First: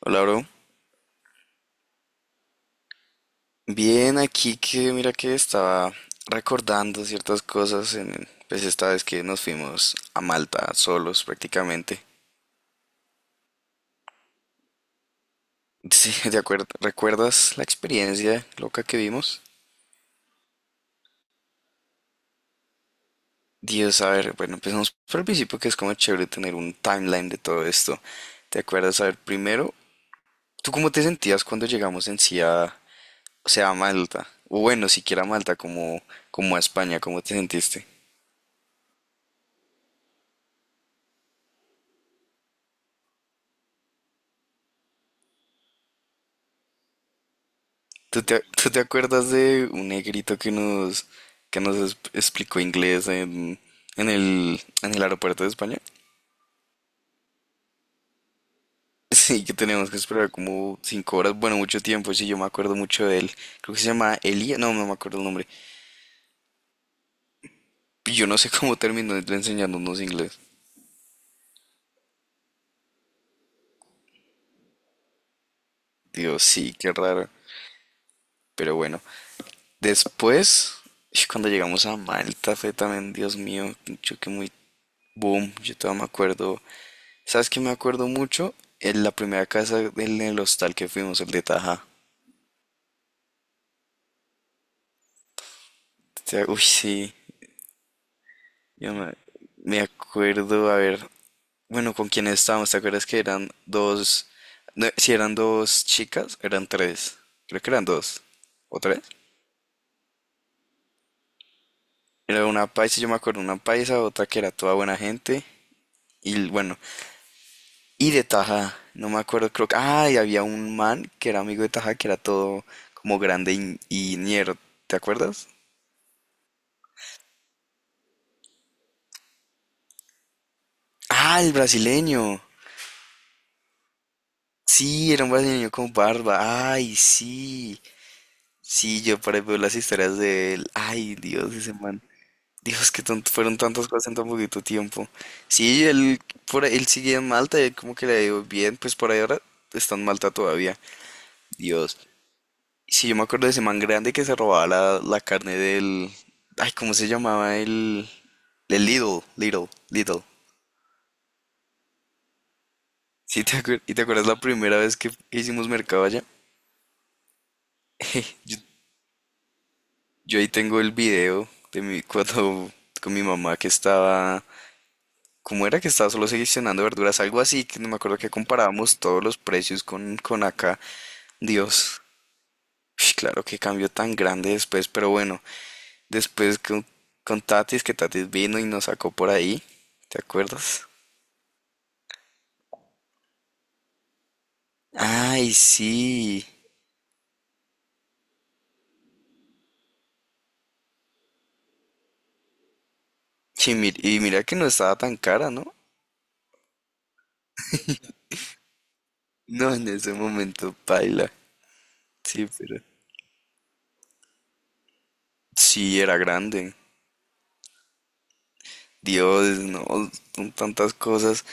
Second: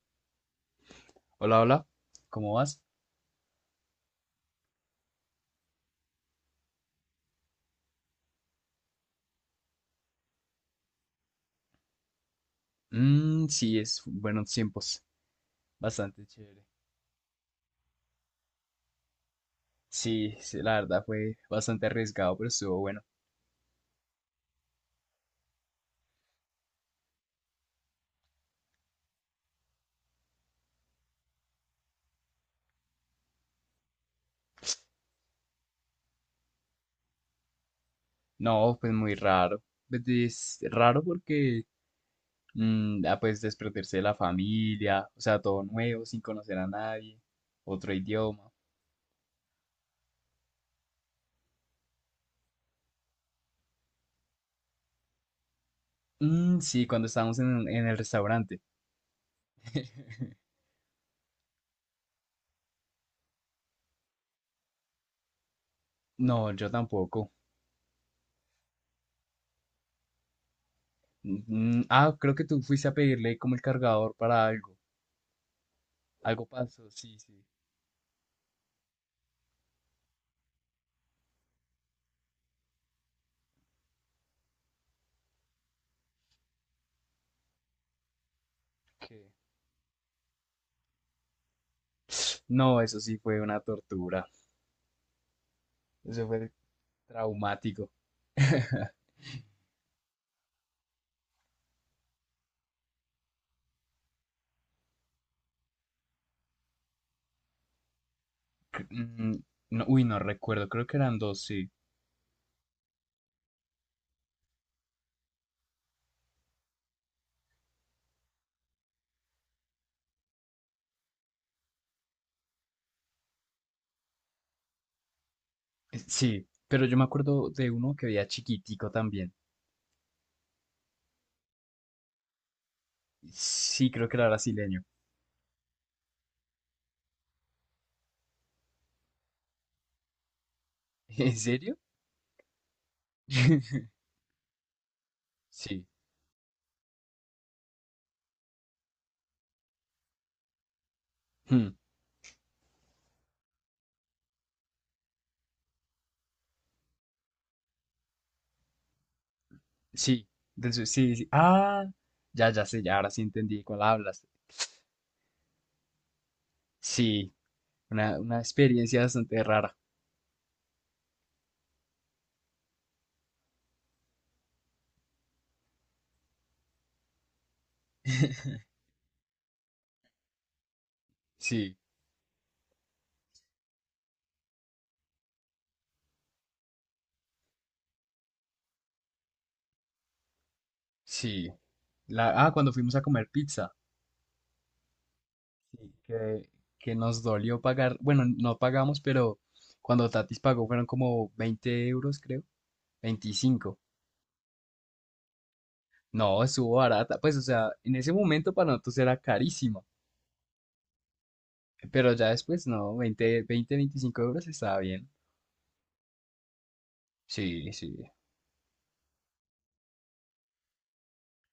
Hola, bro. Hola, hola, ¿cómo vas? Bien, aquí que mira que estaba recordando ciertas cosas pues esta vez que nos fuimos a Malta solos prácticamente. Mm, sí, es buenos tiempos, Sí, bastante de chévere. acuerdo. ¿Recuerdas la experiencia loca que vimos? Sí, sí, la verdad fue bastante arriesgado, pero estuvo bueno. Dios, a ver, bueno, empezamos por el principio que es como chévere tener un timeline de todo esto. ¿Te acuerdas? A ver, primero, ¿tú cómo te sentías cuando llegamos en sí a, o sea, a Malta? O bueno, siquiera a Malta, como a España, ¿cómo te sentiste? No, pues muy raro. Pues es raro porque, pues desprenderse de la familia, o sea, todo nuevo, sin conocer a nadie, otro ¿Tú te, idioma. tú te acuerdas de un negrito que nos explicó inglés en el aeropuerto de España? Mm, sí, cuando estábamos en el restaurante. Sí, que teníamos que esperar como 5 horas, bueno, mucho tiempo, sí, yo me acuerdo mucho de él. Creo que se llama Elia, no, no me acuerdo el nombre. No, yo tampoco. Y yo no sé cómo terminó enseñándonos inglés. Creo que tú fuiste a pedirle como el cargador para algo. Dios, Algo sí, pasó, qué sí, raro. sí. Pero bueno, después, y cuando llegamos a Malta, fue también, Dios mío, un choque muy boom, yo todavía me acuerdo. ¿Sabes qué me acuerdo mucho? En la ¿Qué? primera casa del el hostal que fuimos, el de Taja. No, eso sí fue una tortura. Eso O sea, fue uy, sí, traumático. yo me, me acuerdo, a ver, bueno, ¿con quién estábamos? ¿Te acuerdas que eran dos, no, si eran dos chicas, eran tres, creo que eran dos o tres? Mm, no, uy, no recuerdo, creo que eran dos, sí. Era una paisa, yo me acuerdo, una paisa, otra que era toda buena gente, y bueno, y de Taja, no me acuerdo, creo que, ah, y había un man que era amigo de Taja, que era todo como grande y ñero, ¿te acuerdas? Sí, pero yo me acuerdo de uno que veía chiquitico también. Ah, el brasileño. Sí, creo que era brasileño. Sí, era un brasileño con barba. Ay, sí. Sí, yo por ahí veo las historias de él. Ay, ¿En Dios, ese serio? man. Dios, que tanto, fueron tantas cosas en tan poquito tiempo. Sí. Sí, él, él sigue en Malta, y como que le ha bien, pues por ahí ahora está en Malta todavía. Hmm, Dios. Sí, yo me acuerdo de ese man grande que se robaba la carne del... Ay, ¿cómo se llamaba el... El Lidl, Lidl, Lidl. sí, sí, sí. Ah, ya, ya sé, ya ahora sí Sí, entendí cuál ¿y te hablas. acuerdas la primera vez que hicimos mercado allá? Sí, una Yo experiencia bastante rara. Yo ahí tengo el video de mi cuando con mi mamá que estaba, ¿cómo era que estaba solo seleccionando verduras? Algo así, que no me acuerdo que comparábamos todos los precios con acá. Sí, Dios, uy, claro que cambio tan grande después, pero bueno, después con Tatis, que Tatis vino y nos sacó por ahí, ¿te acuerdas? sí. Cuando fuimos a comer pizza. Ay, Sí, sí. que nos dolió pagar, bueno, no pagamos, pero cuando Tatis pagó fueron como 20 euros, creo, Sí, 25. Y mira que no estaba tan cara, ¿no? No, estuvo barata, pues, o sea, en ese momento para nosotros era No, carísima, en ese momento, paila. pero ya Sí, después, pero... no, 20, 20, 25 euros estaba bien. sí, era grande. Sí, sí. Dios, no, son tantas cosas.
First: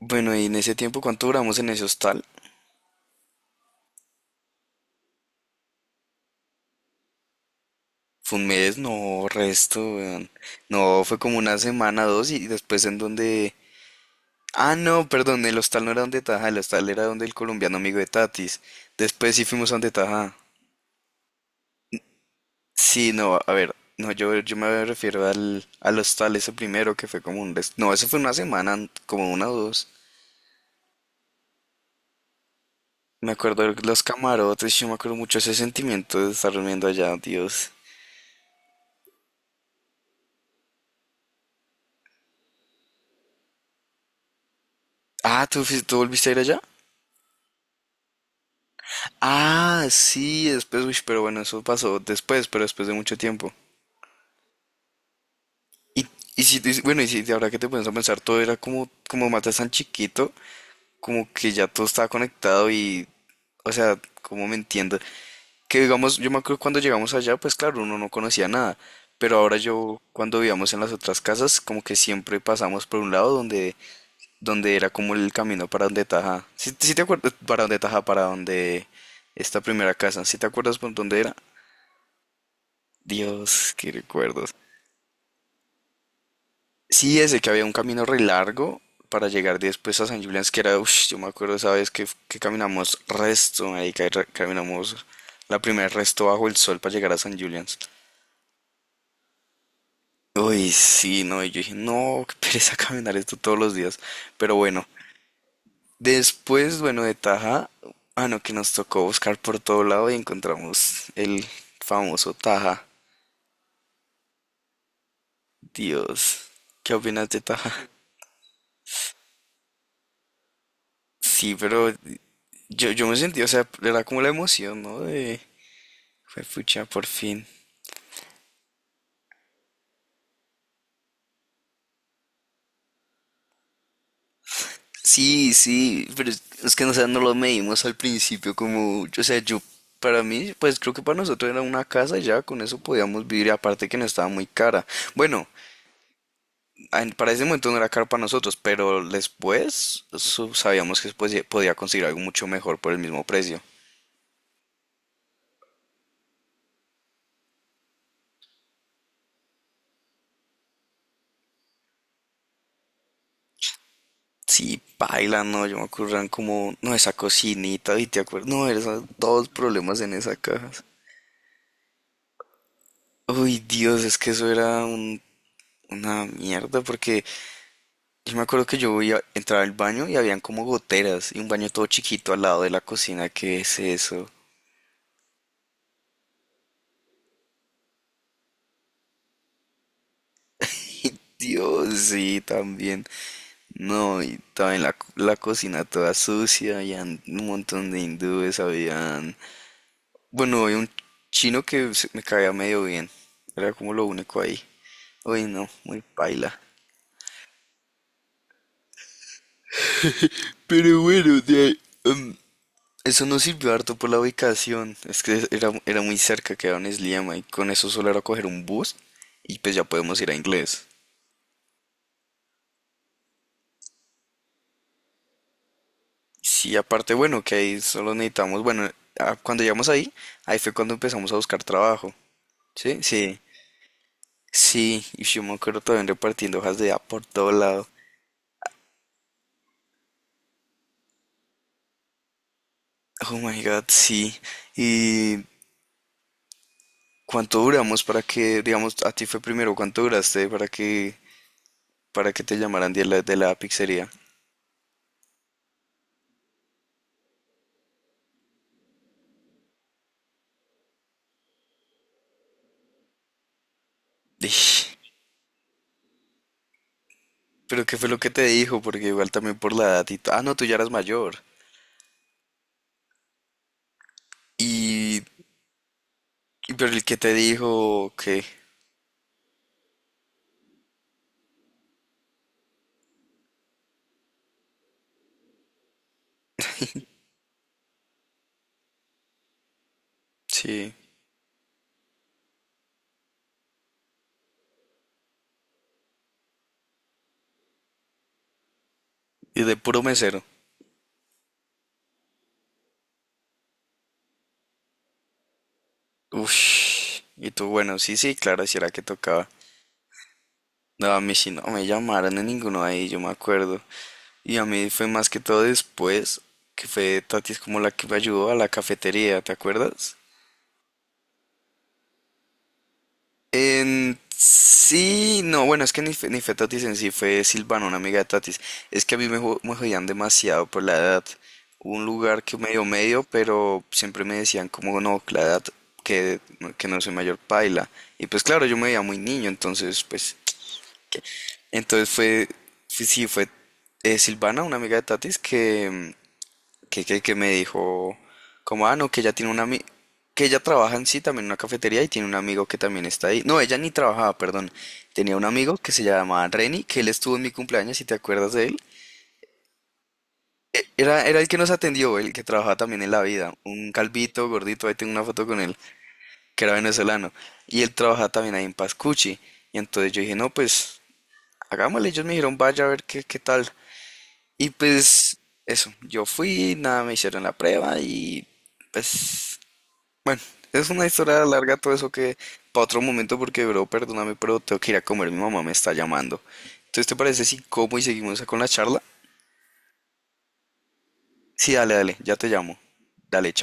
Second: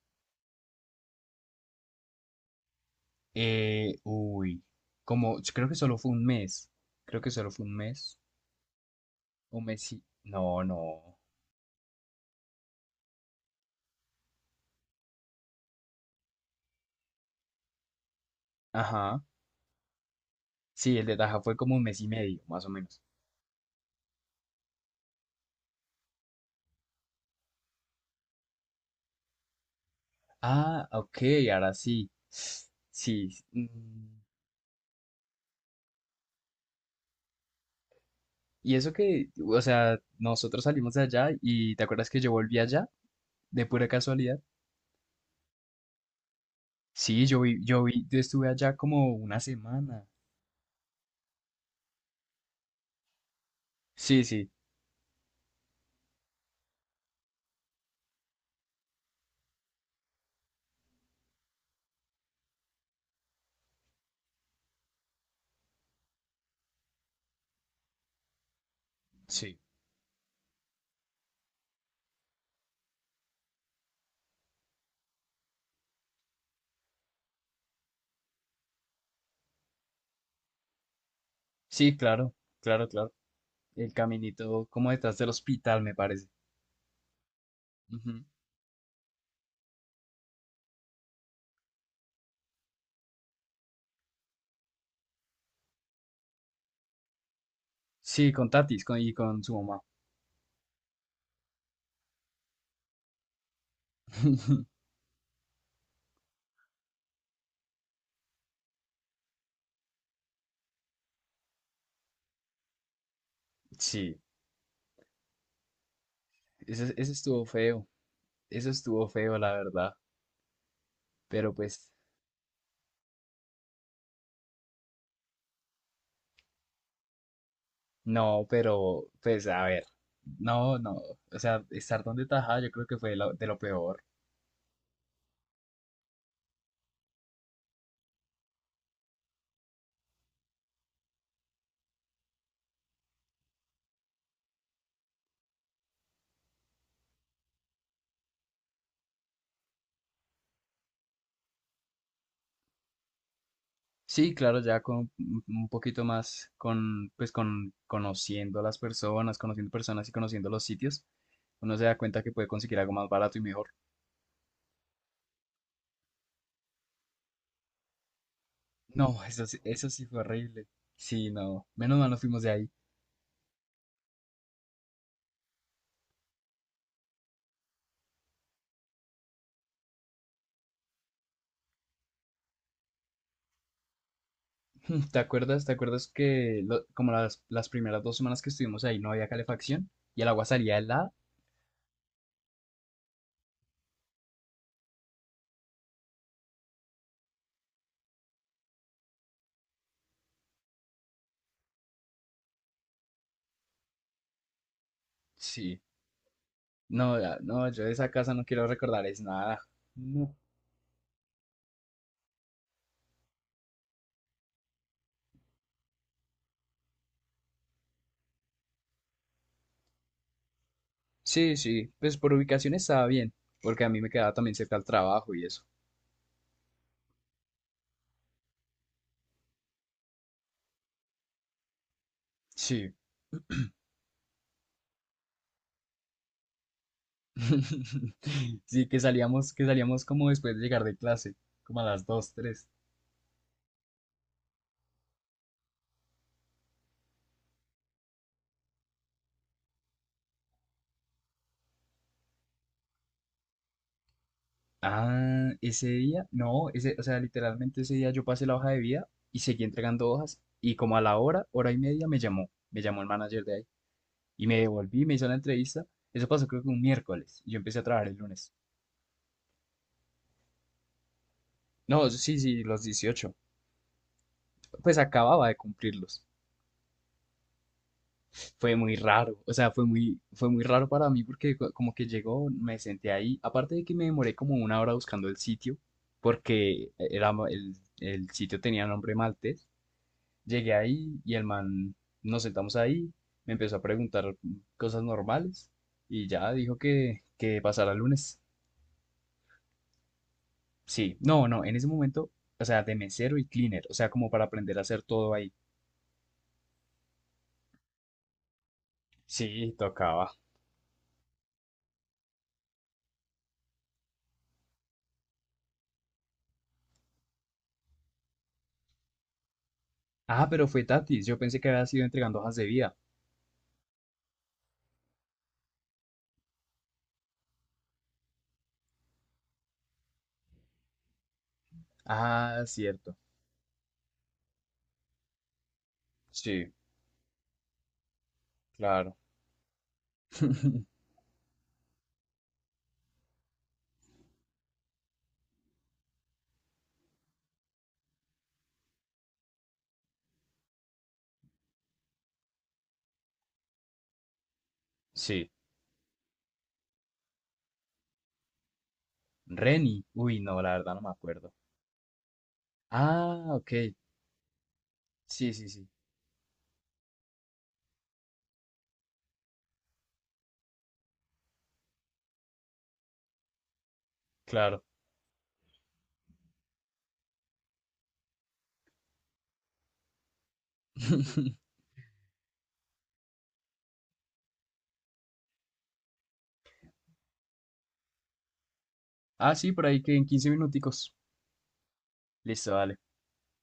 Bueno, y en ese tiempo, ¿cuánto duramos en ese hostal? Eh, uy, como, yo creo que solo fue un mes, creo que solo fue Fue un mes, no, un resto, mes y, weón. no, No, no, fue como una semana, dos, y después en donde... Ah, no, perdón, el hostal no era donde Taja, el hostal era donde el colombiano amigo de Tatis. ajá, Después sí fuimos a donde Taja. sí, el de Taja fue como un mes y medio, más o menos. Sí, no, a ver, no, yo me refiero al hostal ese primero, que fue como no, eso fue una semana, como una o dos. Ah, ok, ahora sí. Sí. Me acuerdo de los camarotes, yo me acuerdo mucho ese sentimiento de estar durmiendo allá, Dios. y eso que, o sea, nosotros salimos de allá y ¿te acuerdas que yo volví allá de pura casualidad? Ah, ¿tú, tú volviste a ir allá? Sí, yo estuve allá como una Ah, semana. sí, después, uy, pero bueno, eso pasó después, pero después de mucho tiempo. Sí, sí, Y bueno, y si de ahora que te pones a pensar, todo era como, como matas tan chiquito, como que ya todo estaba conectado y, o sea, como me entiendo. Que digamos, yo me acuerdo cuando llegamos allá, pues claro, uno no conocía nada, pero ahora sí. yo, cuando vivíamos en las otras casas, como que siempre pasamos por un lado donde era como el camino para donde Taja. ¿Si te acuerdas? Para donde Taja, para donde esta primera casa. ¿Si te acuerdas por dónde era? Sí, claro, claro, claro. Dios, El qué recuerdos. caminito como detrás del hospital, me parece. Sí, ese que había un camino re Ujú. largo para llegar después a San Julián, que era, uff, yo me acuerdo esa vez que caminamos resto, ahí que caminamos la primera resto bajo el sol para llegar a San Julián. Sí, con Tatis con, y con su mamá. Uy, sí, no, y yo dije, no, qué pereza caminar esto todos los días. Pero bueno, después, bueno, de Taja, ah, no, que nos tocó buscar por todo lado y encontramos el famoso Taja. Sí, Dios, ese, ¿qué ese opinas de estuvo feo. Taja? Eso estuvo feo, la verdad. Pero Sí, pues. pero yo me sentí, o sea, era como la emoción, ¿no? De, fue pucha, por fin. No, pero pues a ver, no, no, o sea, estar donde tajada yo creo que fue lo- de lo peor. Sí, sí, pero es que no, o sea, no lo medimos al principio como, o sea, yo, para mí, pues creo que para nosotros era una casa y ya con eso podíamos vivir, y aparte que no estaba muy cara. Bueno, para ese momento no era caro para nosotros, pero después sabíamos que después podía conseguir algo mucho mejor por el mismo precio. Sí, claro, ya con un poquito más con, pues con conociendo a las personas, conociendo personas y conociendo los sitios, uno se da cuenta que puede conseguir algo más barato y mejor. Sí, paila, no, yo me acuerdo como, no, esa cocinita, y te acuerdas, no, eran No, dos eso problemas sí en fue esa horrible. caja. Sí, no, menos mal nos fuimos de ahí. Uy, Dios, es que eso era una mierda, porque yo me acuerdo que yo iba, entraba al baño y habían como goteras, y un baño todo chiquito al lado de la cocina, ¿qué es eso? ¿Te acuerdas? ¿Te acuerdas que lo- como las primeras 2 semanas que estuvimos ahí no había calefacción y el agua salía helada? Dios, sí, también. No, y también la cocina toda sucia, había un montón de hindúes, habían... bueno, había un chino que me caía medio bien, era como lo único ahí. Uy, no, Sí. muy paila. No, ya, no, yo de esa casa no quiero recordar es nada. No. Pero bueno, de ahí, eso nos sirvió harto por la ubicación, es que era, era muy cerca, quedaba en Sliema, y con eso solo era coger un bus, y pues ya podemos ir a inglés. Sí, sí, pues por ubicación estaba bien, porque a mí me quedaba también cerca al trabajo y eso. Sí, aparte, bueno, que ahí solo necesitamos, bueno, ah, cuando llegamos ahí, ahí fue cuando empezamos a buscar trabajo. Sí. ¿Sí? Sí, sí, y yo me acuerdo también repartiendo hojas de A por todo lado. Sí, que salíamos como después de llegar de clase, como a las 2, 3. Oh my God, sí. ¿Y cuánto duramos para que, digamos, a ti fue primero, cuánto duraste para que te llamaran de la pizzería? Ese día, no, ese, o sea, literalmente ese día yo pasé la hoja de vida y seguí entregando hojas y como a la hora, hora y media me llamó el manager de ahí y me Ish, devolví, me hizo la entrevista. Eso pasó creo que un miércoles y yo empecé a pero qué trabajar fue el lo que te lunes. dijo, porque igual también por la edad ah, no, tú ya eras mayor. No, sí, sí, los 18. Pues Y... acababa de cumplirlos. Pero el que te dijo que... Fue muy raro, o sea, fue muy raro para mí porque como que llegó, me senté ahí, aparte de que me demoré como una hora buscando el sitio, porque era, el sitio tenía nombre maltés, llegué sí, ahí y el man, nos sentamos ahí, me empezó a preguntar cosas normales y ya dijo que pasara el lunes. y de puro mesero. Sí, no, no, en ese momento, o sea, de mesero y cleaner, o sea, como para aprender a hacer todo ahí. Ush, y tú, bueno, sí, sí, claro, si era que tocaba. Sí, tocaba. No, a mí sí no me llamaron en ninguno de ahí, yo me acuerdo. Y a mí fue más que todo después, que fue Tati es como la que me ayudó a la cafetería, ¿te acuerdas? Ah, pero fue Tatis. Yo pensé que había sido entregando hojas de vida. En sí, no, bueno, es que ni fue Tatis en sí, fue Silvana, una amiga de Tatis. Es que a mí me, me jodían demasiado por la edad. Hubo un lugar que Ah, medio cierto. medio, pero siempre me decían como no, la edad que, Sí, que no soy mayor paila. Y pues claro, yo me veía claro. muy niño, entonces pues entonces sí, fue Silvana, una amiga de Tatis, que, mm, que me dijo, como, ah, no, que ella tiene que ella trabaja en sí también en una cafetería y tiene un amigo que también está ahí. No, ella ni trabajaba, perdón. Tenía un Sí. amigo que se llamaba Renny, que él estuvo en mi cumpleaños, si te acuerdas de él. Reni. Uy, no, la verdad no me Era, era el acuerdo. que nos atendió, el que trabajaba también en la Ah, vida. ok. Un calvito, gordito, ahí tengo una foto Sí, con sí, él, sí. que era venezolano. Y él trabajaba también ahí en Pascucci. Y entonces yo dije, no, pues hagámosle. Ellos me dijeron, vaya a ver qué, qué tal. Y Claro. pues eso, yo fui, nada, me hicieron la prueba y pues bueno, es una historia larga todo eso que para otro momento porque bro, perdóname, pero tengo que ir a comer, mi mamá me está llamando. Entonces, ¿te parece si como y seguimos con la charla? Ah, sí, por ahí que en 15 minuticos. Sí, dale, dale, ya te Listo, llamo. dale. Dale, chao.